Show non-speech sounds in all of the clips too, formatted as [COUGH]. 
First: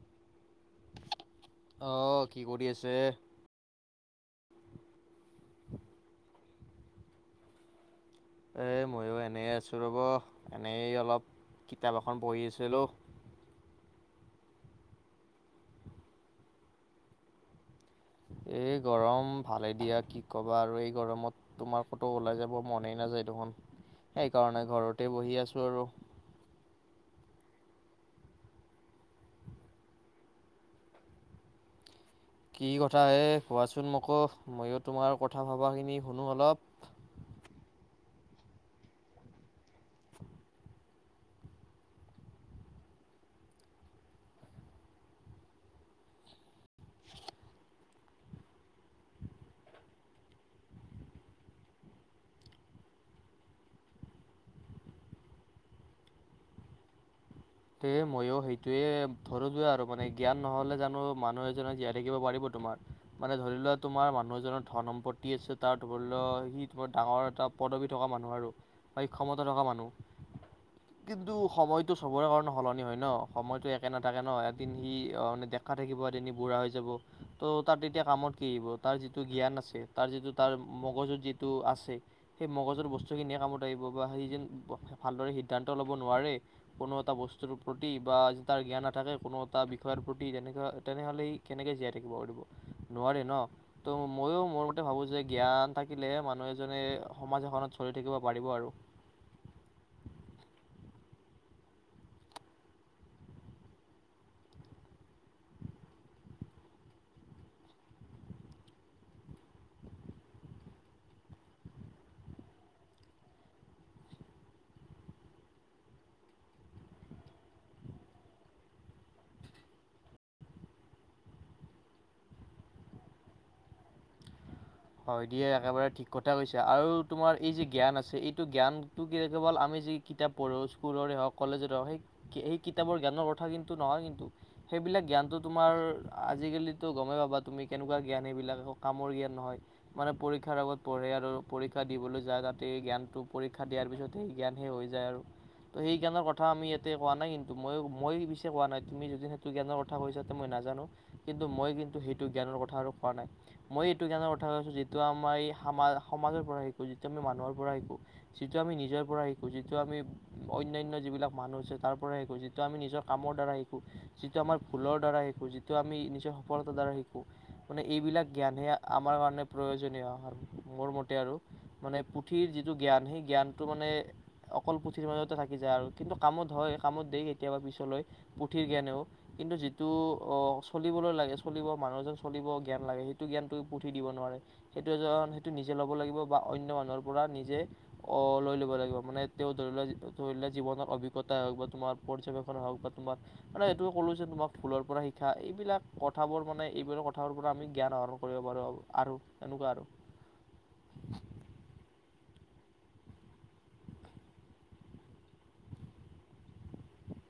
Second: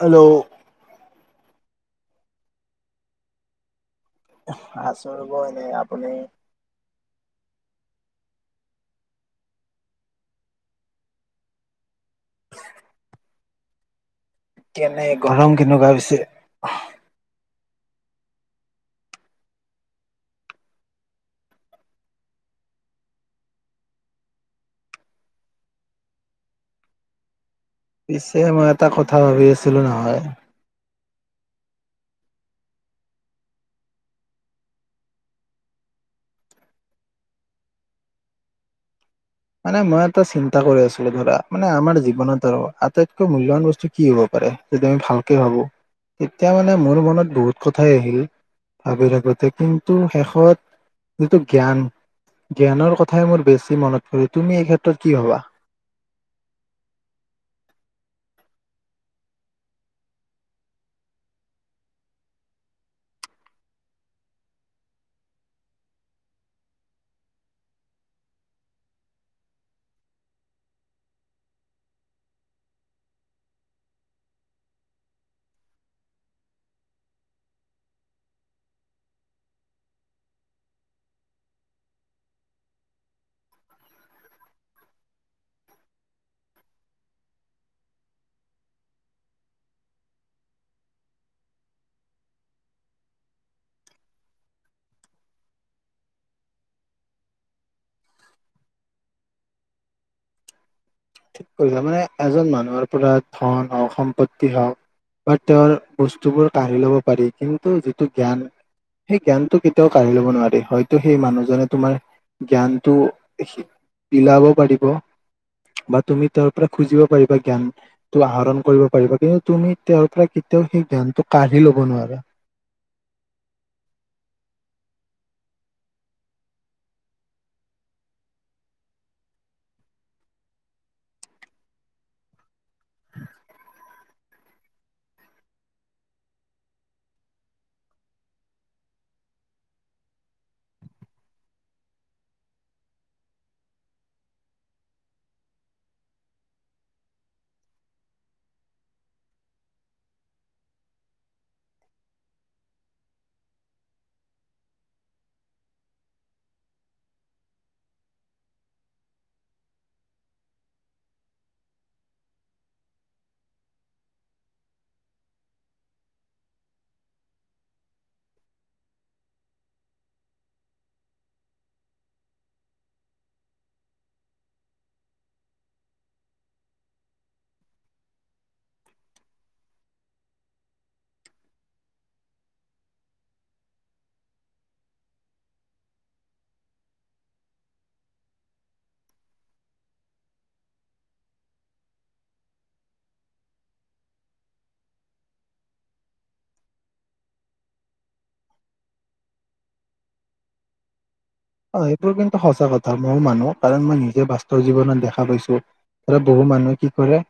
Hello. অ', কি কৰি আছে? আছোঁ ৰ'ব এনেই, আপুনি? এই মইও এনেই আছোঁ ৰ'ব, এনেই অলপ কিতাপ এখন পঢ়ি আছিলোঁ। কেনে গৰম, কেনেকুৱা পিছে? এই গৰম ভালে দিয়া। কি ক'বা আৰু এই গৰমত তোমাৰ ক'তো ওলাই যাব মনেই নাযায় দেখোন, সেইকাৰণে ঘৰতে বহি আছোঁ আৰু। পিছে, মই এটা কথা ভাবি আছিলোঁ নহয়। কি কথা হে? কোৱাচোন মোকো, মইও তোমাৰ কথা-ভবাখিনি শুনো অলপ। মানে, মই এটা চিন্তা কৰি আছোঁ। ছিলোঁ ধৰা, মানে আমাৰ জীৱনত আৰু আটাইতকৈ মূল্যবান বস্তু কি হ'ব পাৰে? যদি আমি ভালকে ভাবোঁ এতিয়া মানে, মোৰ মনত বহুত কথাই আহিল, ভাবি থাকোঁতে, কিন্তু শেষত যিটো জ্ঞান, জ্ঞানৰ কথাই মোৰ বেছি মনত পৰে, তুমি এই ক্ষেত্ৰত কি ভাবা? এ, মইও সেইটোৱে ধৰো যোৱা আৰু, মানে জ্ঞান নহ'লে জানো মানুহ এজনক জীয়াই থাকিব পাৰিব? তোমাৰ মানে ধৰি লোৱা, তোমাৰ মানুহ এজনৰ ধন-সম্পত্তি আছে। তাৰ ধৰি ল, সি তোমাৰ ডাঙৰ এটা পদবী থকা মানুহ আৰু, বা ক্ষমতা থকা মানুহ। কিন্তু, সময়টো চবৰে কাৰণে ন, সলনি হয় ন? সময়তো একে নাথাকে ন? এদিন সি অ', নেদেখা থাকিব, এদিন সি বুঢ়া হৈ যাব ত', তাত তেতিয়া কামত কি আহিব? তাৰ যিটো জ্ঞান আছে, তাৰ যিটো, তাৰ মগজত যিটো আছে সেই মগজৰ বস্তুখিনিয়ে কামত আহিব। বা সেই যেন, ভালদৰে সিদ্ধান্ত ল'ব নোৱাৰেই। কোনো এটা ব বস্তুটো প্ৰতি বা তাৰ জ্ঞান নাথাকে। কোনো এটা বিষয়ৰ প্ৰতি তেনেকা, তেনেহ'লে ই কেনেকৈ জীয়াই থাকিব পাৰিব। নোৱাৰে ন'! ত' মইয়ো, মোৰ মতে ভাবোঁ যে, জ্ঞান থাকিলেহে, মানুহ এজনে সমাজ এখনত চলি থাকিব পাৰিব আৰু। ঠিক [UNINTELLIGIBLE] মানে, এজন মানুহৰ পৰা ধন হওঁক, সম্পত্তি হওঁক, বা তেওঁৰ বস্তুবোৰ কাঢ়ি ল'ব পাৰি। কিন্তু, যিটো জ্ঞান সেই জ্ঞানটো কেতিয়াও কাঢ়ি ল'ব নোৱাৰে। হয়তো, সেই মানুহজনে তোমাৰ জ্ঞানটো [UNINTELLIGIBLE] বিলাব পাৰিব। বা তুমি, তেওঁৰ পৰা খুজিব পাৰিবা জ্ঞান। আহৰণ কৰিব পাৰিবা। কিন্তু, তুমি তেওঁৰ পৰা, কেতিয়াও সেই, জ্ঞানটো কাঢ়ি ল'ব নোৱাৰা। হয় দিয়া, একেবাৰে ঠিক কথা কৈছে! আৰু তোমাৰ, এই যি জ্ঞান আছে, এইটো জ্ঞানটো কি কেৱল, আমি যি কিতাপ পঢ়ো, স্কুলৰে হওঁক, কলেজৰে হওঁক। সেই, সেই কিতাপৰ জ্ঞানৰ কথা কিন্তু, নহয় কিন্তু। সেইবিলাক জ্ঞানটো তোমাৰ, আজিকালিতো গমেই পাবা। তুমি, কেনেকুৱা জ্ঞান সেইবিলাক, কামৰ জ্ঞান নহয়। মানে, পৰীক্ষাৰ আগত পঢ়ে আৰু পৰীক্ষা দিবলৈ যায়। তাতে, জ্ঞানটো পৰীক্ষা দিয়াৰ পিছত সেই জ্ঞানহে হৈ যায় আৰু। ত' সেই, জ্ঞানৰ কথা আমি ইয়াতে কোৱা নাই, কিন্তু। মইয়ো, মই পিছে, কোৱা নাই। তুমি যদি সেইটো জ্ঞানৰ কথা কৈছা, ত' মই নাজানোঁ। কিন্তু, মই কিন্তু, সেইটো জ্ঞানৰ কথা আৰু কোৱা নাই। মই এইটো জ্ঞানৰ কথা কৈছোঁ। যিটো আমাৰ, এই সমা, সমাজৰ পৰা শিকোঁ, যিটো আমি মানুহৰ পৰা শিকোঁ। যিটো আমি নিজৰ পৰা শিকোঁ। যিটো আমি অন্যান্য যিবিলাক মানুহ আছে, তাৰ পৰাই শিকোঁ। যিটো আমি, নিজৰ কামৰ দ্বাৰা শিকোঁ। যিটো আমাৰ ভুলৰ দ্বাৰা শিকোঁ। যিটো আমি, নিজৰ সফলতাৰ দ্বাৰা শিকোঁ। মানে, এইবিলাক জ্ঞানহে আমাৰ মান মানে, প্ৰয়োজনীয় মোৰ মতে আৰু। মানে, পুথিৰ যিটো জ্ঞান, সেই জ্ঞানটো মানে, অকল পুথিৰ মাজতে থাকি যায় আৰু। কিন্তু, কামত হয়, কামত দিয়ে কেতিয়াবা পিছলৈ, পুথিৰ জ্ঞানেও। কিন্তু, যিটো অ'! চলিবলৈ লাগে, চলিব মানুহ এজন চলিব জ্ঞান লাগে, সেইটো জ্ঞানটো পুথি দিব নোৱাৰে। সেইটো এজন, সেইটো নিজে ল'ব লাগিব বা অন্য মানুহৰ পৰা নিজে অ'! লৈ ল'ব লাগিব। মানে, তেওঁ ধৰি লোৱা, ধৰি লোৱা, জীৱনৰ অভিজ্ঞতাই হওঁক বা তোমাৰ পৰ্যবেক্ষণে হওঁক বা তোমাৰ মানে, সেইটো ক'লো যে তোমাক, ফুলৰ পৰা শিকা। এইবিলাক কথাবোৰ মানে, এইবিলাক কথাবোৰ পৰা আমি জ্ঞান আহৰণ কৰিব পাৰোঁ আৰু। আৰু তেনেকুৱা আৰু। অ'! এইটোোৰ কিন্তু, সঁচা কথা! মইও মানুহ। কাৰণ, মই নিজে বাস্তৱ জীৱনত দেখা পাইছোঁ। এ, বহু মানুহে কি কৰে,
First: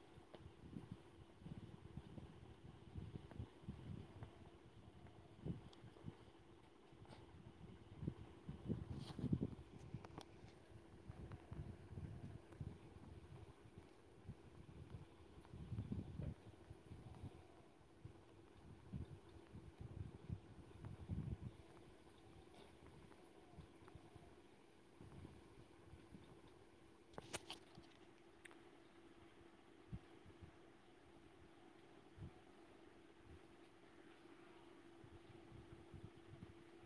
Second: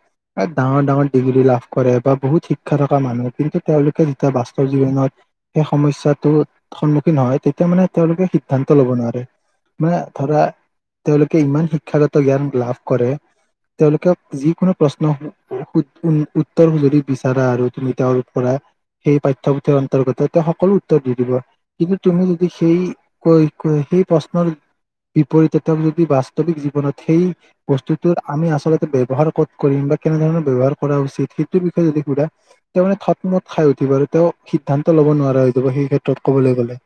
ডাঙৰ-ডাঙৰ ডিগ্ৰী লাভ কৰে বা বহুত শিক্ষা থকা মানুহ। কিন্তু, তেওঁলোকে যেতিয়া, বাস্তৱ জীৱনত সেই সমস্যাটো সন্মুখীন হয়। তেতিয়া মানে, তেওঁলোকে সিদ্ধান্ত ল'ব নোৱাৰে। মানে, ধৰা, তেওঁলোকে ইমান শিক্ষাগত জ্ঞান লাভ কৰে। তেওঁলোকে, যিকোনো প্ৰশ্ন, উ-উত্তৰ যদি বিচাৰা আৰু তুমি তেওঁৰ পৰা, সেই পাঠ্যপুথিৰ অন্তৰ্গত। তেওঁ, সকলো উত্তৰ দি দিব। কিন্তু, তুমি যদি, সেই কৈ-কৈ সেই, প্ৰশ্নৰ বিপৰীতে, তেওঁ যদি বাস্তৱিক জীৱনত, সেই বস্তুটোত, আমি আচলতে ব্যৱহাৰ ক'ত কৰিম বা কেনেধৰণৰ ব্যৱহাৰ কৰা উচিত। সেইটোৰ বিষয়ে যদি সোধা। তেওঁ মানে, থত-মত খাই উঠিব আৰু। তেওঁ, সিদ্ধান্ত ল'ব নোৱাৰা হৈ যাব, সেই ক্ষেত্ৰত ক'বলৈ গ'লে।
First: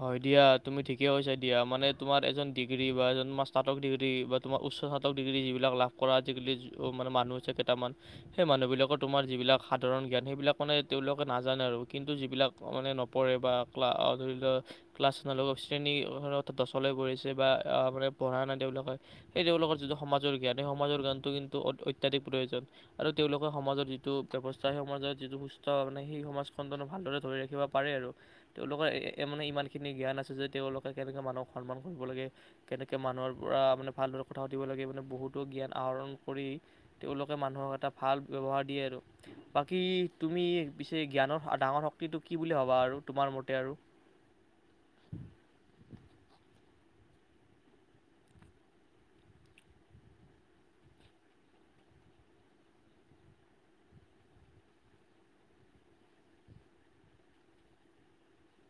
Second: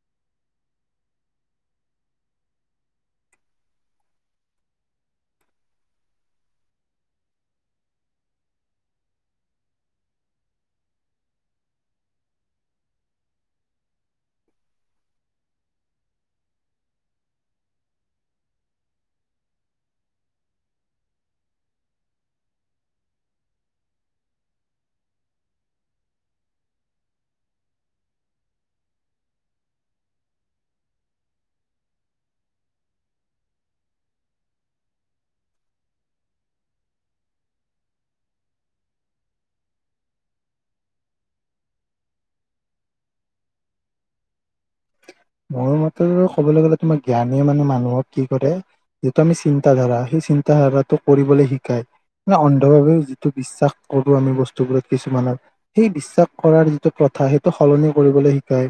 হয় দিয়া! তুমি ঠিকে কৈছা, দিয়া! মানে, তোমাৰ এজন ডিগ্ৰী বা এজন স্নাতক ডিগ্ৰী তোমাৰ উচ্চ স্নাতক ডিগ্ৰী, যিবিলাক লাভ কৰা আজিকালি, মানে মানুহ আছে, কেইটামান। সেই মানুহবিলাকৰ তোমাৰ যিবিলাক সাধাৰণ জ্ঞান, সেইবিলাক মানে, তেওঁলোকে নাজানে আৰু। কিন্তু, যিবিলাক অনে নপৰে বা ক্লা ধৰি লওক ক্লাছ নলক শ্ৰেণীৰ দছ গঢ়িছে বা মানে পঢ়া নাই তেওঁলোকে এই তেওঁলোকৰ যিটো সমাজৰ জ্ঞান সেই সমাজৰ জ্ঞানটো কিন্তু অত্যাধিক প্ৰয়োজন। আৰু তেওঁলোকৰ সমাজৰ যিটো ব্যৱস্থা সেই সমাজৰ যিটো সু্স্থ সেই সমাজখন ভালদৰে ধৰি ৰাখিব। পাৰে আৰু তেওঁলোকৰ মানে ইমানখিনি জ্ঞান আছে যে তেওঁলোকে কেনেকৈ মানুহক সন্মান কৰিব লাগে। কেনেকে মানুহৰ পৰা মানে ভালদৰে কথা পাতিব লাগে মানে বহুতো জ্ঞান আহৰণ কৰি তেওঁলোকে মানুহক এটা ভাল ব্যৱহাৰ দিয়ে আৰু। বাকী তুমি পিছে জ্ঞানৰ ডাঙৰ শক্তিটো কি বুলি ভবা আৰু তোমাৰ মতে আৰু। [INAUDIBLE] মোৰ মতে ক'বলৈ গ'লে তোমাৰ জ্ঞানে মানে মানুহক কি কৰে। যিটো আমি চিন্তাধাৰা সেই চিন্তাধাৰাটো কৰিবলৈ শিকাই। মানে অন্ধভাৱেও যিটো বিশ্বাস কৰো আমি বস্তুবোৰত কিছুমানত। সেই বিশ্বাস কৰাৰ যিটো প্ৰথা সেইটো সলনি কৰিবলৈ শিকায়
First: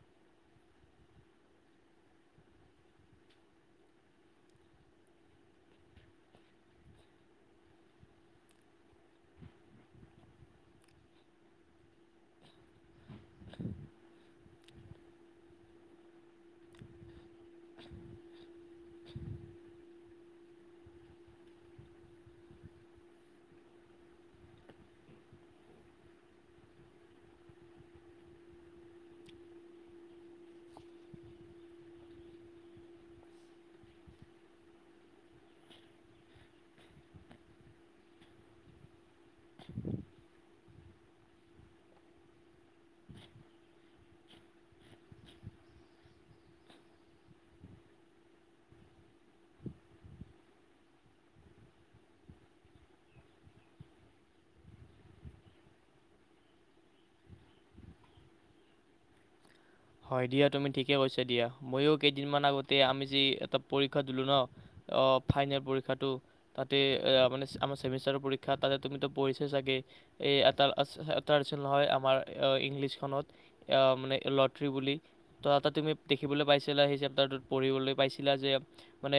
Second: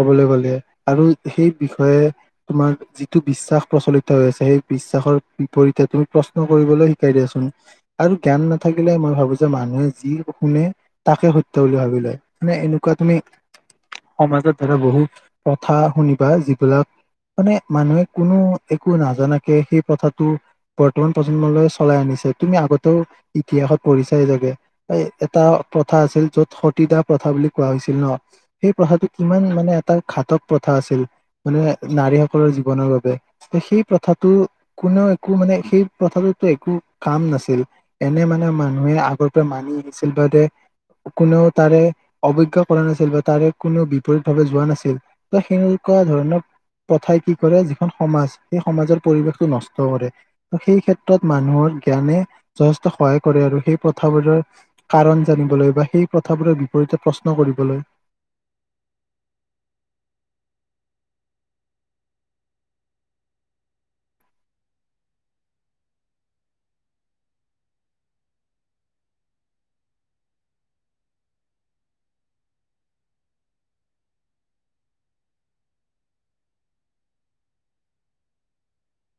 কবলৈ গলে। আৰু সেই বিষয়ে তোমাৰ যিটো বিশ্বাস প্ৰচলিত হৈ আছে, সেই বিশ্বাসৰ বিপৰীতে তুমি প্ৰশ্ন কৰিবলৈ শিকাই দিয়াচোন। আৰু জ্ঞান নাথাকিলে মই ভাবো যে মানুহে যি শুনে তাকে সত্য বুলি ভাবি লয়। মানে এনেকুৱা তুমি সমাজৰ ধৰা বহু কথা শুনিবা যি বলাক মানে মানুহে কোনো একো নাজানাকে সেই কথাটো বৰ্তমান প্ৰজন্মলৈ চলাই আনিছে, তুমি আগতেও ইতিহাসত পঢ়িছাই জাগে। এই এটা প্ৰথা আছিল য'ত সতীদা প্ৰথা বুলি কোৱা হৈছিল ন। সেই প্ৰথাটো কিমান মানে এটা ঘাতক প্ৰথা আছিল মানে নাৰীসকলৰ জীৱনৰ বাবে। সেই প্ৰথাটো কোনেও একো মানে সেই প্ৰথাটো একো কাম নাছিল। এনে মানে মানুহে আগৰ পৰা মানি আহিছিল বাবে কোনেও তাৰে অৱজ্ঞ কৰা নাছিল বা তাৰে কোনেও বিপৰীত ভাৱে যোৱা নাছিল। ত সেইসকল ধৰণক প্ৰথাই কি কৰে যিখন সমাজ, সেই সমাজৰ পৰিৱেশটো নষ্ট কৰে। সেই ক্ষেত্ৰত মানুহৰ জ্ঞানে যথেষ্ট সহায় কৰে আৰু সেই প্ৰথাবোৰৰ কাৰণ জানিবলৈ বা সেই প্ৰথাবোৰৰ বিপৰীতে প্ৰশ্ন কৰিবলৈ। হয় দিয়া তুমি ঠিকে কৈছা দিয়া মইও কেইদিনমান আগতে আমি যে এটা পৰীক্ষা দিলোঁ ন। অ ফাইনেল পৰীক্ষাটো। তাতে এ মানে আমাৰ চেমিষ্টাৰ পৰীক্ষা তাতে তুমিতো পঢ়িছাই চাগে। এ এটা এটা আছে নহয় আমাৰ ইংলিছখনত এ মানে ল'ৰা থ্ৰী বুলি ত' এটা তুমি দেখিবলৈ পাইছিলা সেই চেপ্টাৰটোত পঢ়িবলৈ পাইছিলা যে মানে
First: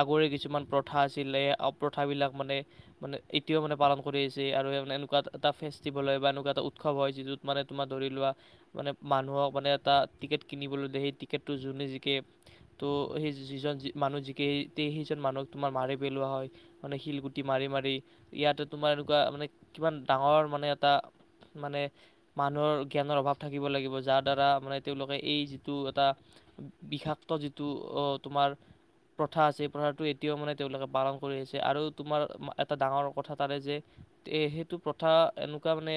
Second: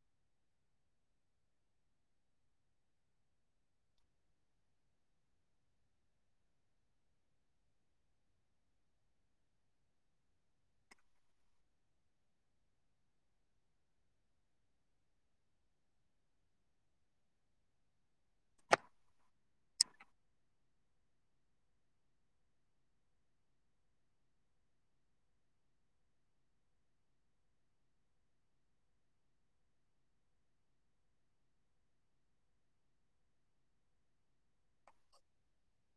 আগৰে কিছুমান প্ৰথা আছিলে অপ্ৰথাবিলাক মানে মানে এতিয়াও মানে পালন কৰি আহিছে আৰু এনেকুৱা এটা ফেষ্টিভেল হয় বা এনেকুৱা এটা উৎসৱ হয় যিটোত। মানে তোমাৰ ধৰি লোৱা মানে মানুহক। মানে এটা টিকেট কিনিবলৈ সেই টিকেটটো যোনে জিকে তো সেই যিজন যি মানুহ জিকে সেইজন মানুহক তোমাৰ মাৰি পেলোৱা হয়। মানে শিলগুটি মাৰি মাৰি, ইয়াতে তোমাৰ এনেকুৱা মানে কিমান ডাঙৰ মানে এটা মানে মানুহৰ জ্ঞানৰ অভাৱ থাকিব লাগিব যাৰ দ্বাৰা মানে তেওঁলোকে এই যিটো এটা বিষাক্ত যিটো অহ তোমাৰ প্ৰথা আছে এই প্ৰথাটো এতিয়াও মানে তেওঁলোকে পালন কৰি আহিছে আৰু তোমাৰ এটা ডাঙৰ কথা তাৰে যে এ সেইটো প্ৰথা এনেকুৱা মানে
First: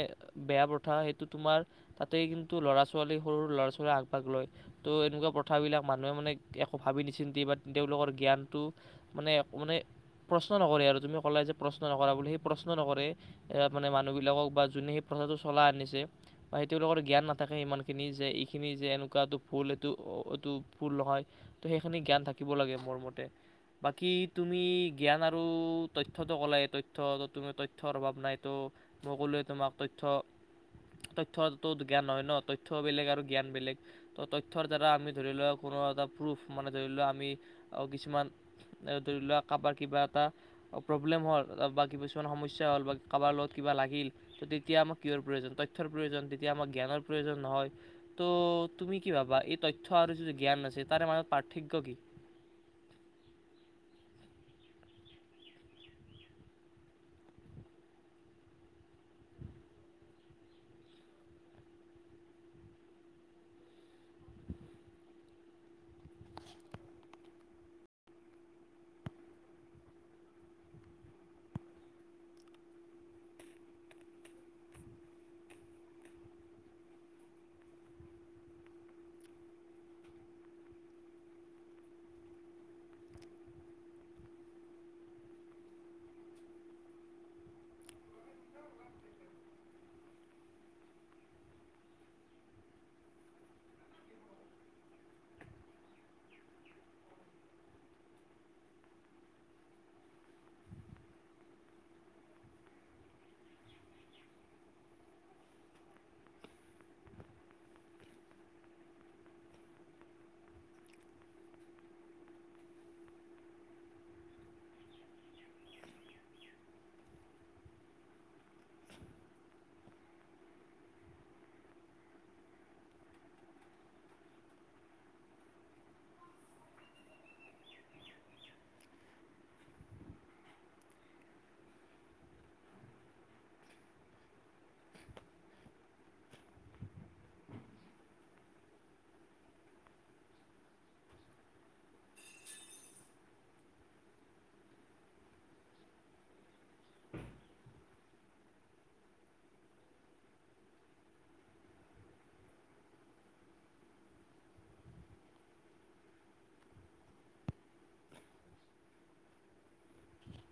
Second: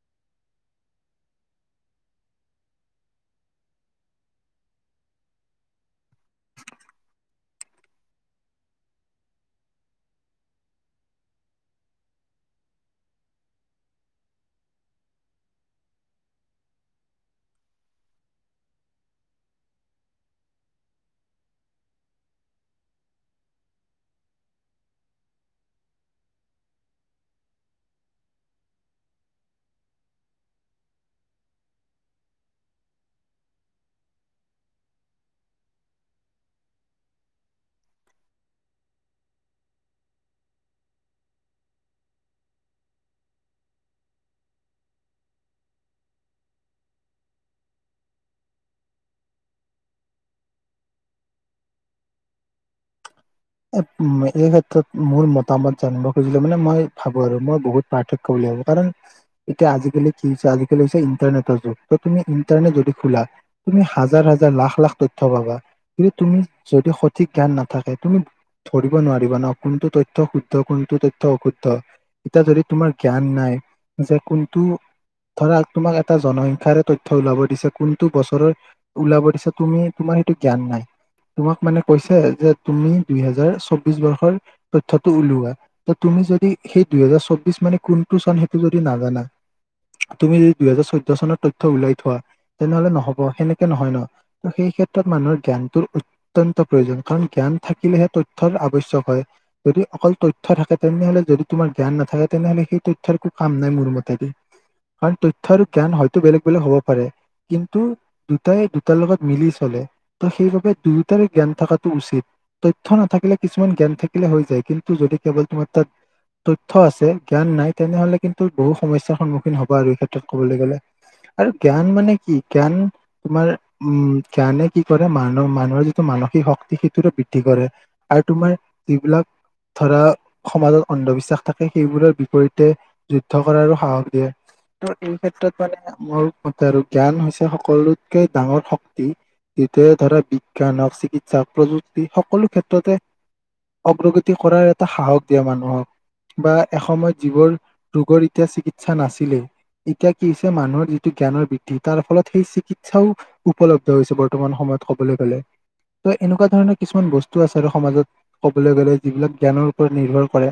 বেয়া প্ৰথা সেইটো কিন্তু ল'ৰা -ছোৱা ছোৱালী সৰু ল'ৰা- ছোৱালীয়ে আগভাগ লয়। ত' এনেকুৱা প্ৰথাবিলাক মানুহে মানে একো ভাবি নিচিন্তি বা তেওঁলোকৰ জ্ঞানটো মানে মানে প্ৰশ্ন নকৰে আৰু তুমি ক'লা যে প্ৰশ্ন নকৰা বুলি সেই প্ৰশ্ন নকৰে। ইয়াত মানে মানুহবিলাকক বা যোনে সেই প্ৰথাটো চলাই আনিছে বা সেই তেওঁলোকৰ জ্ঞান নাথাকে ইমান খিনি যে এইখিনি যে এনেকুৱাটো ভুল এইটো এটো ভুল হয়। ত' সেইখিনি জ্ঞান থাকিব লাগে মোৰ মতে। বাকী তুমি জ্ঞান আৰু তথ্যটো ক'লাই, তথ্য ত' তুমি তথ্যৰ অভাৱ নাই ত' মই ক'লোৱে তোমাক তথ্য, তথ্যটো জ্ঞান নহয় ন', তই থ্য বেলেগ আৰু জ্ঞান বেলেগ। ত', তথ্যৰ দ্বাৰা আমি ধৰি লোৱা কোনো এটা প্ৰুফ মানে ধৰি লোৱা আমি কিছুমান এ ধৰি লোৱা, কাবাৰ কিবা এটা প্ৰব্লেম হ'ল বা কিবিচমান সমস্যা হ'ল বা কাবাৰ লগত কিবা লাগিল। তেতিয়া আমাক কিহৰ প্ৰয়োজন? তথ্যৰ প্ৰয়োজন, তেতিয়া আমাক জ্ঞানৰ প্ৰয়োজন। নহয়। ত' তুমি কি ভাবা? এই তথ্য আৰু যিটো জ্ঞান আছে তাৰে মাজত পাৰ্থক্য কি? এই মেদিয়েৰ ক্ষেত্ৰত, মোৰ মতামত জানিব খুজিলে মানে মই ভাবোঁ আৰু মই বহুত পাৰ্থক্য বুলি ভাবোঁ কাৰণ এতিয়া আজিকালি আজিকালি হৈছে ইণ্টাৰনেটৰ যুগ, ত' তুমি ইন্টাৰনেট যদি খোলা তুমি হাজ হাজাৰ-হাজাৰ লাখ-লাখ তথ্য পাবা, কিন্তু তুমি যদি সঠিক জ্ঞান নাথাকে তুমি ধৰিব নোৱাৰিবা ন', কোনটো তথ্য শুদ্ধ, কোনটো তথ্য অশুদ্ধ। এতিয়া যদি তোমাৰ জ্ঞান নাই যে কোনটো ধৰা, তোমাক এটা জনসংখ্যাৰে তথ্য ওলাব দিছে কোনটো বছৰৰ ওলাব দিছে তুমি তোমাৰ সেইটো জ্ঞান নাই, তোমাক মানে কৈছে যে তুমি দুই হাজাৰ চবিশ বৰ্ষৰ তথ্যটো উলিওৱা। ত', তুমি যদি সেই দুই হাজাৰ চৌবিশ মানে কোনটো চন সেইটো যদি নাজানা তুমি যদি দুই হাজাৰ চৈধ্য চনৰ তথ্য উলাই থোৱা, তেনেহ'লে নহ'ব। সেনেকে নহয় ন'। সেই ক্ষেত্ৰত মানুহৰ জ্ঞানটোত অত্যন্ত প্ৰয়োজন, কাৰণ জ্ঞান থাক কিলেহে তথ্যৰ আৱশ্যক হয়। যদি অকল তথ্য থাকে, তেনেহ'লে যদি তোমাৰ জ্ঞান নাথাকে, তেনেহ'লে সেই তথ্যৰ কো কাম নাই মোৰ মতেদি। কাৰণ তথ্য আৰু জ্ঞান হয়তো বেলেগ বেলেগ হ'ব পাৰে। কিন্তু দুটাই দুটাৰ লগত মিলি চলে। ত', সেইবাবে দুয়োটাৰে জ্ঞান থকাটো উচিত। তথ্য নাথাকিলে কিছুমান জ্ঞান থাকিলে হৈ যায় কিন্তু যদি কেৱল তোমাৰ তাত তথ্য আছে, জ্ঞান নাই। তেনেহ'লে কিন্তু বহু সমস্যাৰ সন্মুখীন হ'বা আৰু এই ক্ষেত্ৰত ক'বলৈ গ'লে। আৰু জ্ঞান মানে কি? জ্ঞান তোমাৰ উম, জ্ঞানে কি কৰে মানু মানুহৰ যিটো মানসিক শক্তি সেইটোৰে বি দি কৰে আৰু তোমাৰ এইবিলাক ধৰা, সমাজৰ অন্ধবিশ্বাস থাকে সেইবোৰৰ বিপৰীতে যুদ্ধ কৰাৰো সাহস দিয়ে। ত', এই ক্ষেত্ৰত মানে মোৰ মতে আৰু জ্ঞান হৈছে সকলোতকে ডাঙৰ শক্তি। যিটোৱে ধৰা বিজ্ঞান হ'ক চিকিৎসা হ'ক প্ৰযুক সকলো ক্ষেত্ৰতে অগ্ৰগতি কৰাৰ এটা সাহস দিয়ে মানুহক। বা এসময়ত যিবোৰ ৰোগৰ এতিয়া চিকিৎসা নাছিলে এতিয়া কি হৈছে- মানুহৰ যিটো জ্ঞানৰ বৃদ্ধি, তাৰ ফলত সেই চিকিৎসাও উপলব্ধ হৈছে বৰ্তমান সময়ত ক'বলৈ গ'লে ত' এনেকুৱা ধৰণৰ কিছুমান বস্তু আছে আৰু সমাজত ক'বলৈ গ'লে যিবিলাক জ্ঞানৰ ওপৰত নিৰ্ভৰ কৰে।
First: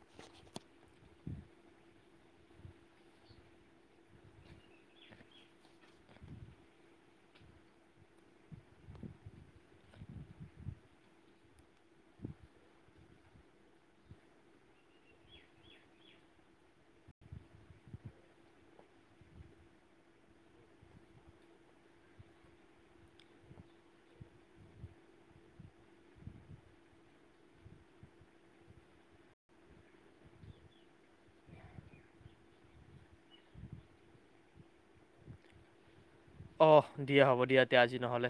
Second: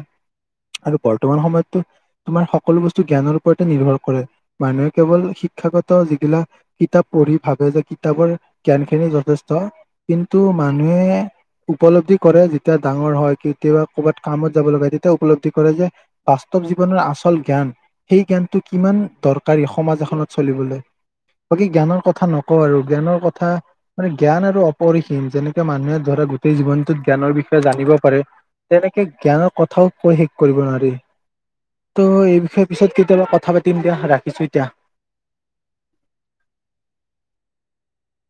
আৰু বৰ্তমান সময়ততো তোমাৰ সকলো বস্তু জ্ঞানৰ ওপৰতে নিৰ্ভৰ কৰে। মানুহে কেৱল শিক্ষাগত যিবিলাক। কিতাপ পঢ়ি ভাবে যে কিতাপৰ জ্ঞান খিনি যথেষ্ট কিন্তু মানুহে। উপলব্ধি কৰে যেতিয়া ডাঙৰ হয় কেতিয়াবা ক'ৰবাত কামত যাব লগা তেতিয়া উপলব্ধি কৰে যে। বাস্তৱ জীৱনৰ আচল জ্ঞান। সেই জ্ঞানটো কিমান দৰকাৰী সমাজ এখনত চলিবলৈ। বাকী জ্ঞানৰ কথা নকওঁ আৰু জ্ঞানৰ কথা মানে জ্ঞান আৰু অপৰিসীম যেনেকে মানুহে। ধৰা গোটেই জীৱনটোত জ্ঞানৰ বিষয়ে জানিব পাৰে। তেনেকে জ্ঞানৰ কথাও কৈ শেষ কৰিব নোৱাৰি। ত' এই বিষয়ে পিছত কেতিয়াবা কথা পাতিম দিয়া ৰাখিছো এতিয়া। অঁ দিয়া হ'ব দিয়া এতিয়া আজি নহ'লে।